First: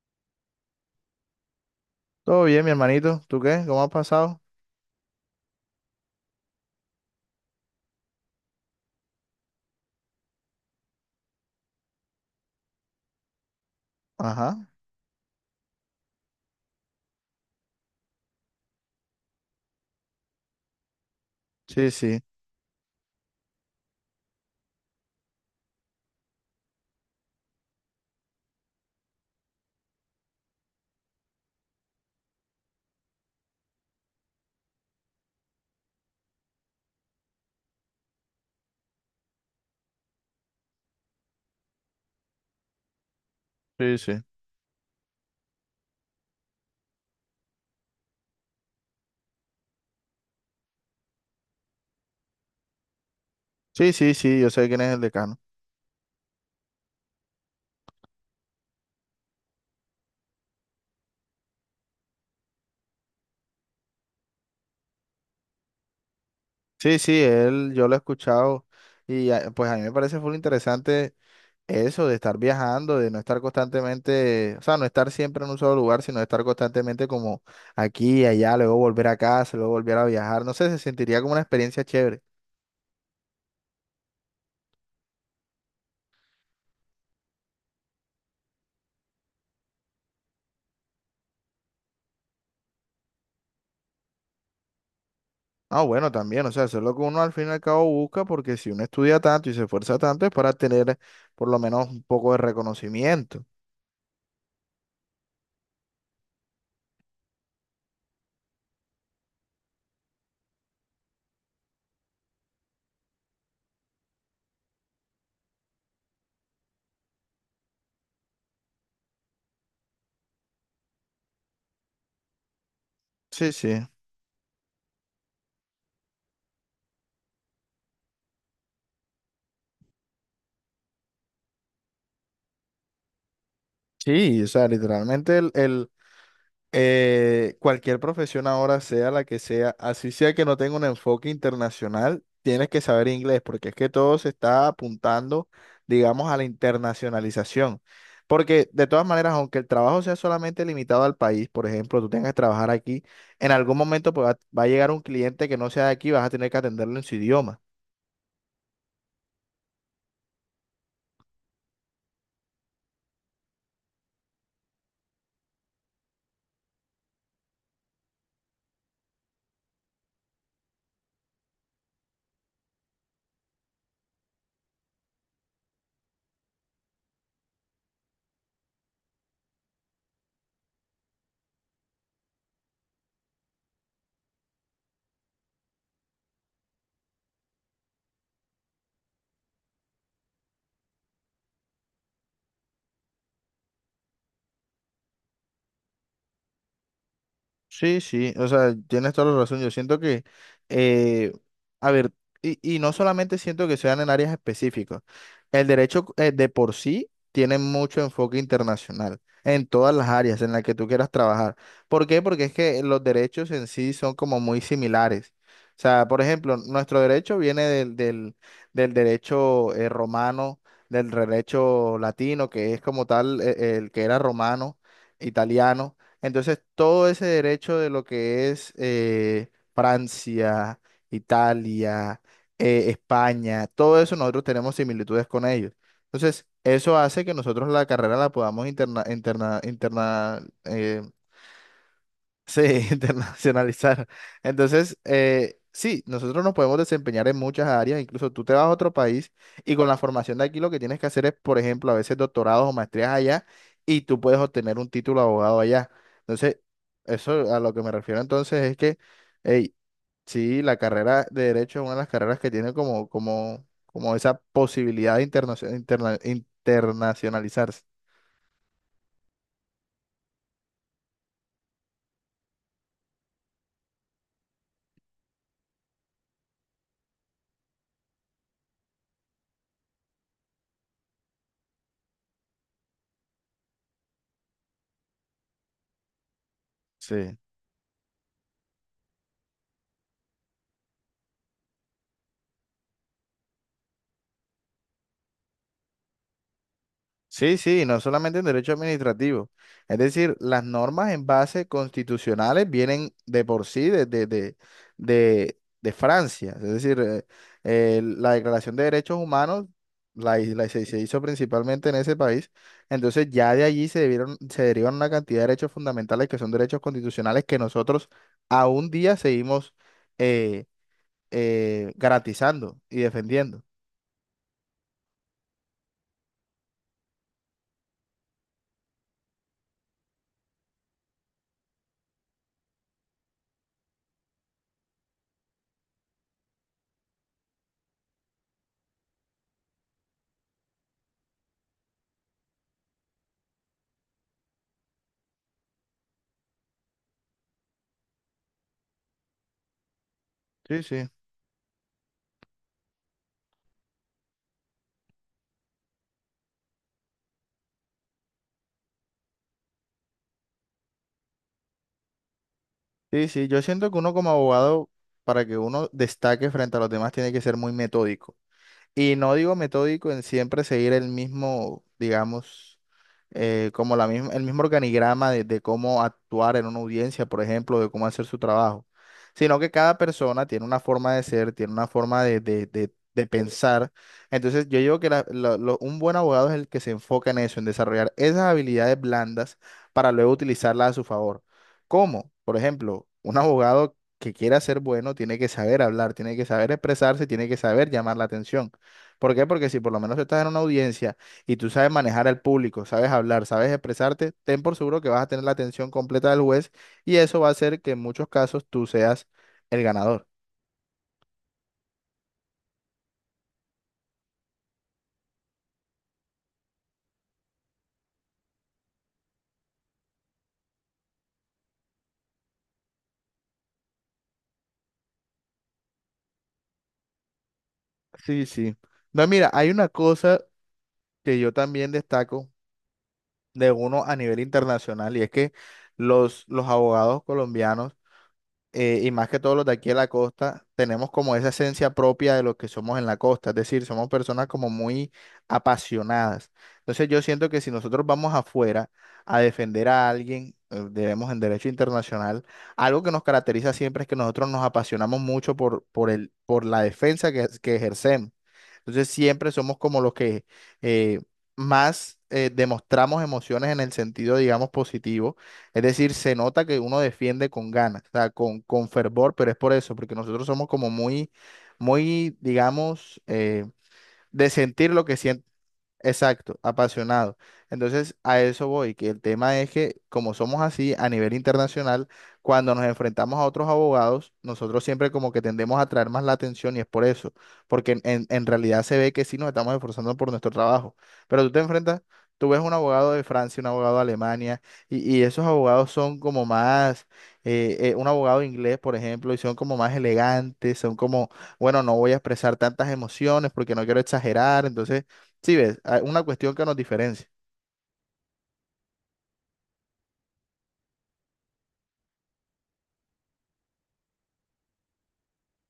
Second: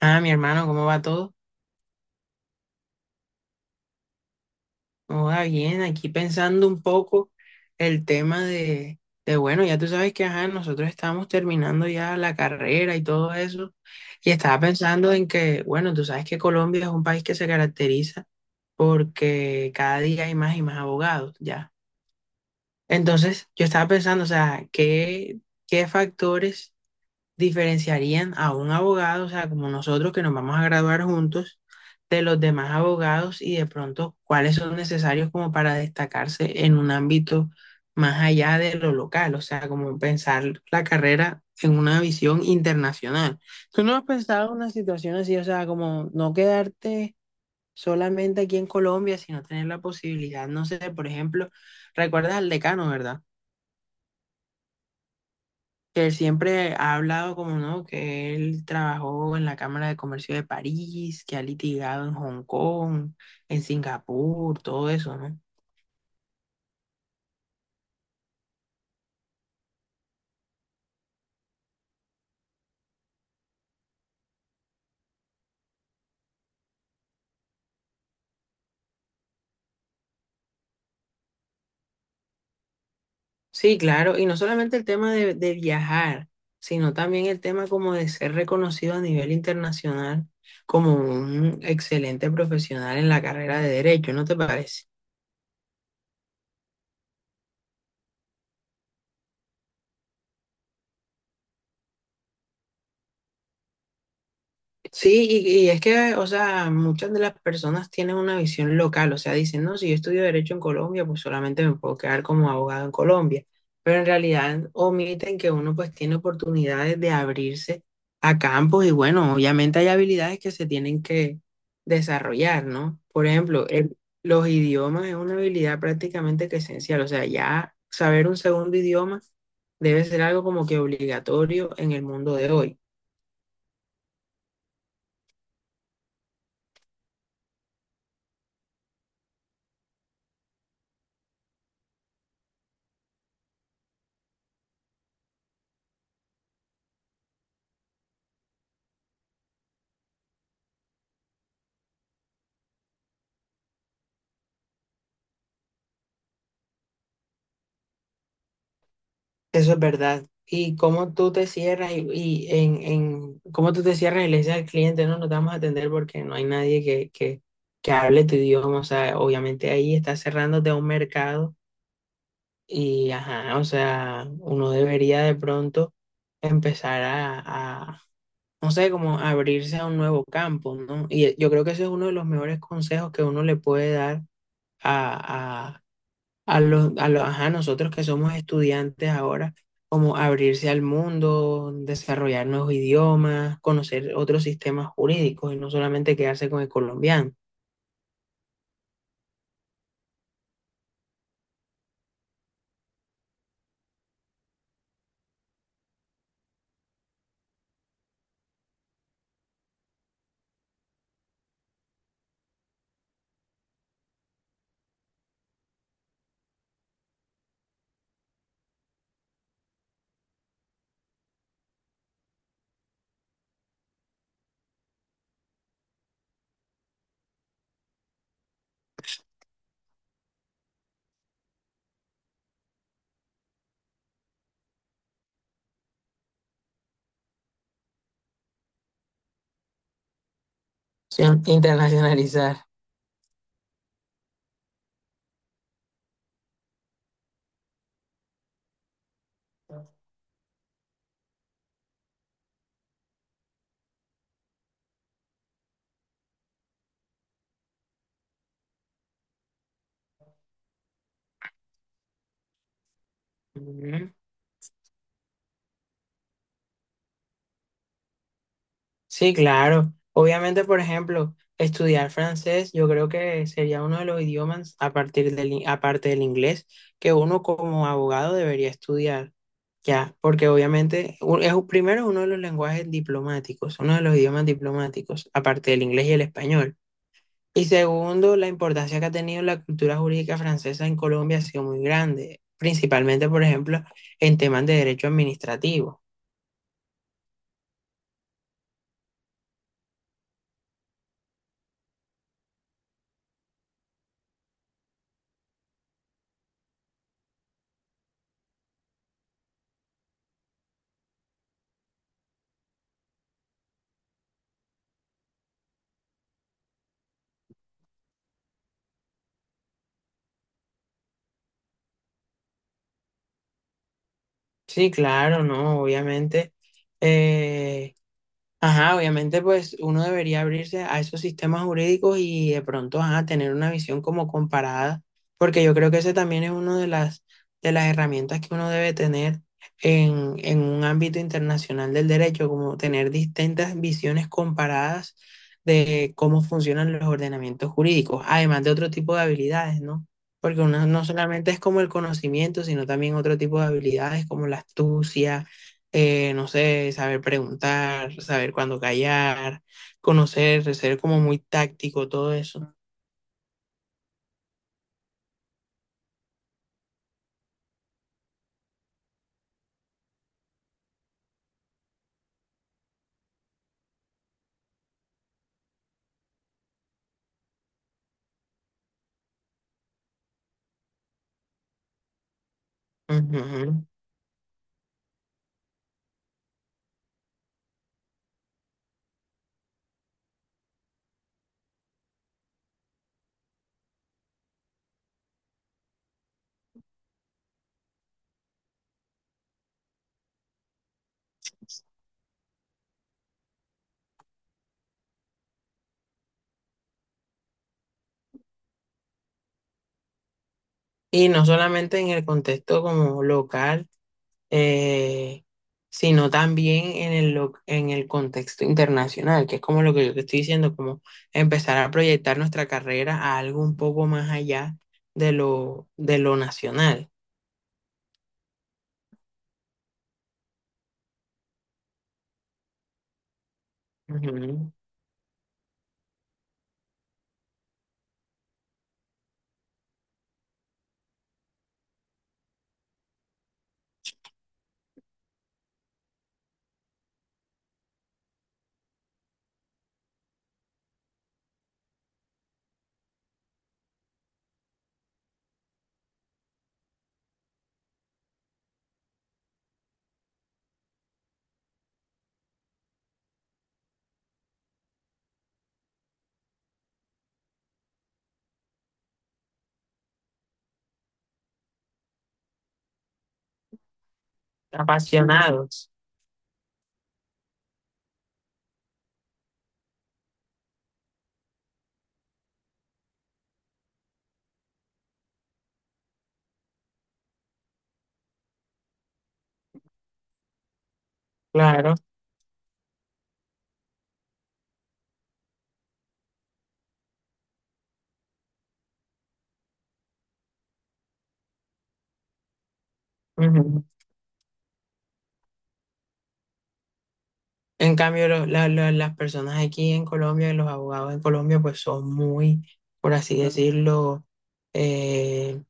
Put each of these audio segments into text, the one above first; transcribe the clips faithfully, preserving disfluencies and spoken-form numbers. Ah, mi hermano, ¿cómo va todo? Todo bien, mi hermanito. ¿Tú qué? ¿Cómo has pasado? ¿Cómo va bien? Aquí pensando un poco el tema de, de, bueno, ya tú sabes que, ajá, nosotros estamos terminando ya la carrera y todo eso. Y estaba Ajá. pensando en que, bueno, tú sabes que Colombia es un país que se caracteriza porque cada día hay más y más abogados, ya. Sí, sí. Entonces, yo estaba pensando, o sea, ¿qué, ¿qué factores diferenciarían a un abogado? O sea, como nosotros que nos vamos a graduar juntos, de los demás abogados y de pronto cuáles son necesarios como para destacarse en un ámbito más allá de lo local, o sea, como pensar la carrera en una visión internacional. ¿Tú no Sí, has sí. pensado una situación así? O sea, como no quedarte solamente aquí en Colombia, sino tener la posibilidad, no sé, por ejemplo, recuerdas al decano, ¿verdad? Sí, sí, sí. Yo sé quién es el decano. Que él siempre ha hablado como no, que él trabajó en la Cámara de Comercio de París, que ha litigado en Hong Kong, en Singapur, todo eso, ¿no? Sí, sí, él, yo lo he escuchado. Y ah, pues a mí me parece full interesante eso de estar viajando, de no estar constantemente, o sea, no estar siempre en un solo lugar, sino estar constantemente como aquí, allá, luego volver a casa, luego volver a viajar. No sé, se sentiría como una experiencia chévere. Sí, claro, y no solamente el tema de, de viajar, sino también el tema como de ser reconocido a nivel internacional como un excelente profesional en la carrera de derecho, ¿no te parece? Ah, bueno, también, o sea, eso es lo que uno al fin y al cabo busca, porque si uno estudia tanto y se esfuerza tanto es para tener por lo menos un poco de reconocimiento. Sí, y, y es que, o sea, muchas de las personas tienen una visión local, o sea, dicen, no, si yo estudio derecho en Colombia, pues solamente me puedo quedar como abogado en Colombia, pero en realidad omiten que uno pues tiene oportunidades de abrirse a campos y bueno, obviamente hay habilidades que se tienen que desarrollar, ¿no? Por Sí, ejemplo, sí. el- los idiomas es una habilidad prácticamente que esencial, o sea, ya saber un segundo idioma debe ser algo como que obligatorio en el mundo de hoy. Sí, o sea, literalmente el, el, eh, cualquier profesión ahora, sea la que sea, así sea que no tenga un enfoque internacional, tienes que saber inglés, porque es que todo se está apuntando, digamos, a la internacionalización. Porque de todas maneras, aunque el trabajo sea solamente limitado al país, por ejemplo, tú tengas que trabajar aquí, en algún momento pues, va, va a llegar un cliente que no sea de aquí, vas a tener que atenderlo en su idioma. Eso es verdad. Y cómo tú te cierras y, y en, en cómo tú te cierras y le dices al cliente, no, no te vamos a atender porque no hay nadie que, que, que hable tu idioma. O sea, obviamente ahí estás cerrándote a un mercado y, ajá, o sea, uno debería de pronto empezar a, a, no sé, como abrirse a un nuevo campo, ¿no? Y yo creo que ese es uno de los mejores consejos que uno le puede dar a, a los, a los, ajá, nosotros que somos estudiantes ahora, como abrirse al mundo, desarrollar nuevos idiomas, conocer otros sistemas jurídicos y no solamente quedarse con el colombiano, Sí, sí, o sea, tienes toda la razón. Yo siento que, eh, a ver, y, y no solamente siento que sean en áreas específicas. El derecho eh, de por sí tiene mucho enfoque internacional en todas las áreas en las que tú quieras trabajar. ¿Por qué? Porque es que los derechos en sí son como muy similares. O sea, por ejemplo, nuestro derecho viene del, del, del derecho eh, romano, del derecho latino, que es como tal eh, el que era romano, italiano. Entonces, todo ese derecho de lo que es eh, Francia, Italia, eh, España, todo eso nosotros tenemos similitudes con ellos. Entonces, eso hace que nosotros la carrera la podamos interna, interna, interna- eh, sino Sí, internacionalizar. internacionalizar. Entonces, eh, sí, nosotros nos podemos desempeñar en muchas áreas, incluso tú te vas a otro país y con la formación de aquí lo que tienes que hacer es, por ejemplo, a veces doctorados o maestrías allá y tú puedes obtener un título de abogado allá. Entonces, eso a lo que me refiero entonces es que, hey, sí, la carrera de derecho es una de las carreras que tiene como, como, como esa posibilidad de internacio- interna- internacionalizarse. Sí, claro. Obviamente, por ejemplo, estudiar francés, yo creo que sería uno de los idiomas a partir del, in- aparte del inglés que uno como abogado debería estudiar. Ya, porque obviamente u- es u- primero uno de los lenguajes diplomáticos, uno de los idiomas diplomáticos, aparte del inglés y el español. Sí. Y segundo, la importancia que ha tenido la cultura jurídica francesa en Colombia ha sido muy grande, principalmente, por ejemplo, en temas de derecho administrativo. Sí, sí, no solamente en derecho administrativo. Es decir, las normas en base constitucionales vienen de por sí de, de, de, de, de Francia. Es decir, eh, eh, la Declaración de Derechos Humanos la, hi- la se, se hizo principalmente en ese país. Entonces ya de allí se debieron, se derivan una cantidad de derechos fundamentales que son derechos constitucionales que nosotros a un día seguimos eh, eh, garantizando y defendiendo. Sí, claro, no, obviamente. eh, Ajá, obviamente pues uno debería abrirse a esos sistemas jurídicos y de pronto ajá, tener una visión como comparada, porque yo creo que ese también es uno de las, de las herramientas que uno debe tener en, en un ámbito internacional del derecho, como tener distintas visiones comparadas de cómo funcionan los ordenamientos jurídicos, además de otro tipo de habilidades, ¿no? Porque Sí, uno no sí. solamente es como el conocimiento, sino también otro tipo de habilidades como la astucia, eh, no sé, saber preguntar, saber cuándo callar, conocer, ser como muy táctico, todo eso. Sí, sí, yo siento que uno como abogado, para que uno destaque frente a los demás, tiene que ser muy metódico. Y no digo metódico en siempre seguir el mismo, digamos, eh, como la misma, el mismo organigrama de, de cómo actuar en una audiencia, por ejemplo, de cómo hacer su trabajo, sino que cada persona tiene una forma de ser, tiene una forma de, de- de- de Ujú. pensar. Entonces, yo digo que la- la- lo- un buen abogado es el que se enfoca en eso, en desarrollar esas habilidades blandas para luego utilizarlas a su favor. ¿Cómo? Por ejemplo, un abogado que quiera ser bueno tiene que saber hablar, tiene que saber expresarse, tiene que saber llamar la atención. ¿Por qué? Porque si por lo menos estás en una audiencia y tú sabes manejar al público, sabes hablar, sabes expresarte, ten por seguro que vas a tener la atención completa del juez y eso va a hacer que en muchos casos tú seas el ganador. Y no solamente en el contexto como local, eh, sino también en el, lo- en el contexto internacional, que es como lo que yo te estoy diciendo, como empezar a proyectar nuestra carrera a algo un poco más allá de lo, de lo nacional. Sí, sí. No, mira, hay una cosa que yo también destaco de uno a nivel Ujú. internacional y es que los, los abogados colombianos eh, y más que todos los de aquí de la costa, tenemos como esa esencia propia de lo que somos en la costa, es decir, somos personas como muy apasionadas. Entonces yo siento que si nosotros vamos afuera a defender a alguien, eh, debemos en derecho internacional, algo que nos caracteriza siempre es que nosotros nos apasionamos mucho por, por el, por la defensa que, que ejercemos. Entonces siempre somos como los que eh, más eh, demostramos emociones en el sentido, digamos, positivo, es decir, se nota que uno defiende con ganas, o sea, con, con fervor, pero es por eso, porque nosotros somos como muy, muy, digamos, eh, de sentir lo que siente. Apasionados, Exacto, apasionado. Entonces, a eso voy, que el tema es que como somos así a nivel internacional, cuando nos enfrentamos a otros abogados, nosotros siempre como que tendemos a atraer más la atención y es por eso, porque en, en- en realidad se ve que sí nos estamos esforzando por nuestro trabajo, pero tú te claro. enfrentas, tú ves un abogado de Francia, un abogado de Alemania, y, y esos abogados son como más, eh, eh, un abogado inglés, por ejemplo, y son como más elegantes, son como, bueno, no voy a expresar tantas emociones porque Ujú. no quiero exagerar, entonces sí, ves, hay una cuestión que nos diferencia. En cambio, lo- la- la- las personas aquí en Colombia, los abogados en Colombia, pues son muy, por así decirlo, eh,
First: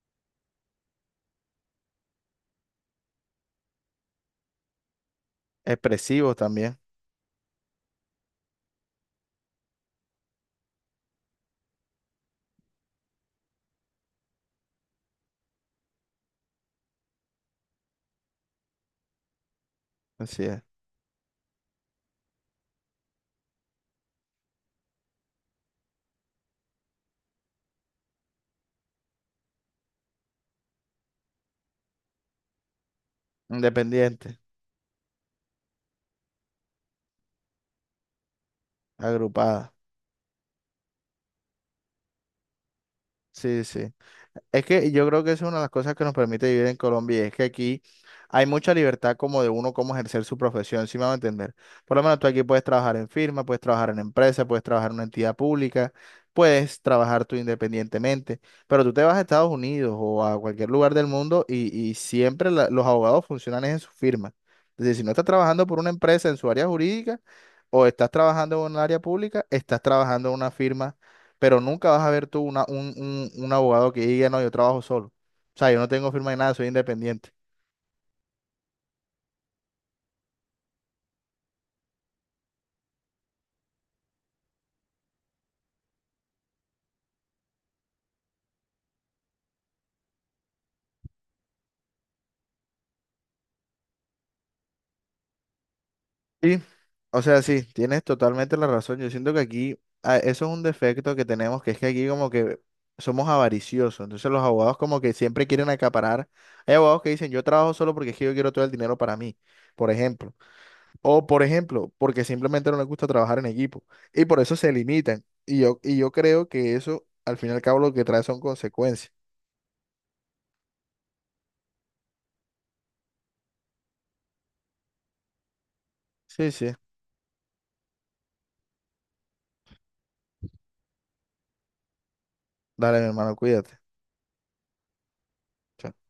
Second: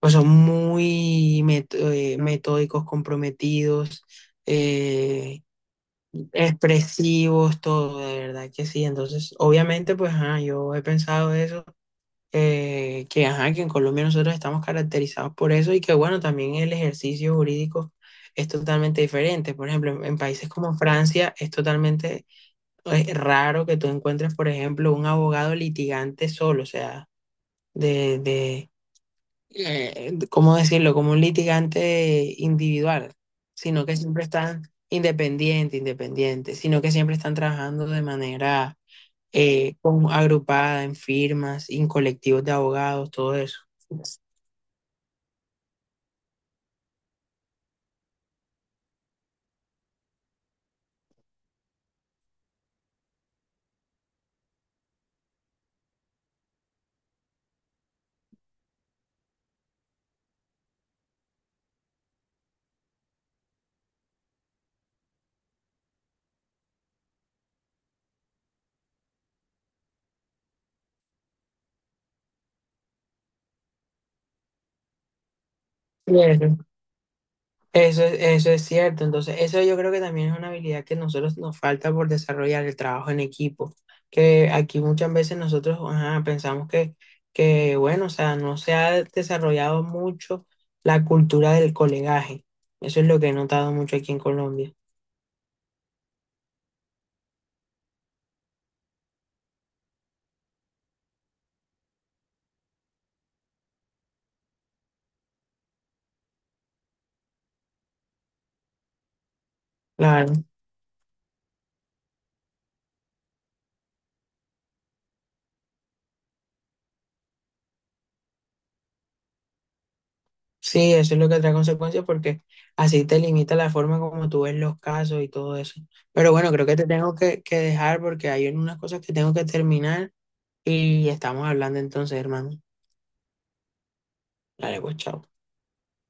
pues son muy met- eh, metódicos, comprometidos, eh, Expresivos también. expresivos, todo, de verdad que sí. Entonces, obviamente, pues ajá, yo he pensado eso, eh, que ajá, que en Colombia nosotros estamos caracterizados por eso y que bueno, también el ejercicio jurídico es totalmente diferente. Por ejemplo, en en Así países es. como Francia es totalmente, es raro que tú encuentres, por ejemplo, un abogado litigante solo, o sea, de, de, eh, ¿cómo decirlo? Como un litigante individual, sino que siempre Independiente. están independiente, independiente, sino que siempre están trabajando de manera Agrupada. eh, con- agrupada en firmas, en colectivos de abogados, todo eso. Sí, sí. Es que yo creo que esa es una de las cosas que nos permite vivir en Colombia y es que aquí hay mucha libertad como de uno cómo ejercer su profesión, si me van a entender. Por lo menos tú aquí puedes trabajar en firma, puedes trabajar en empresa, puedes trabajar en una entidad pública, puedes trabajar tú independientemente, pero tú te vas a Estados Unidos o a cualquier lugar del mundo y, y siempre la- los abogados funcionan es en su firma. Es decir, si no estás trabajando por una empresa en su área jurídica o estás trabajando en un área pública, estás trabajando en una firma, pero nunca vas a ver tú una, un, un- un abogado que diga, no, yo trabajo solo. O sea, yo no tengo Sí, firma de nada, soy independiente. eso es, eso es cierto. Entonces, eso yo creo que también es una habilidad que nosotros nos falta por desarrollar, el trabajo en equipo. Que aquí muchas veces nosotros ajá, pensamos que, que, bueno, o sea, no se ha desarrollado mucho la cultura del colegaje. Eso es lo que he notado mucho aquí en Colombia. Sí, o sea, sí, tienes totalmente la razón. Yo siento que aquí, ah, eso es un defecto que tenemos, que es que aquí como que somos avariciosos. Entonces los abogados como que siempre quieren acaparar. Hay abogados que dicen, yo trabajo solo porque es que yo quiero todo el dinero para mí, por ejemplo. Claro. O, por ejemplo, porque simplemente no les gusta trabajar en equipo. Y por eso se limitan. Y yo, y yo creo que eso, al fin y al cabo, lo que trae son consecuencias. Sí, eso es lo que trae consecuencias porque así te limita la forma como tú ves los casos y todo eso. Pero Sí, bueno, creo sí. que te tengo que, que dejar porque hay unas cosas que tengo que terminar y estamos hablando entonces, hermano. Dale, mi hermano, cuídate. Dale, pues, chao. Chao.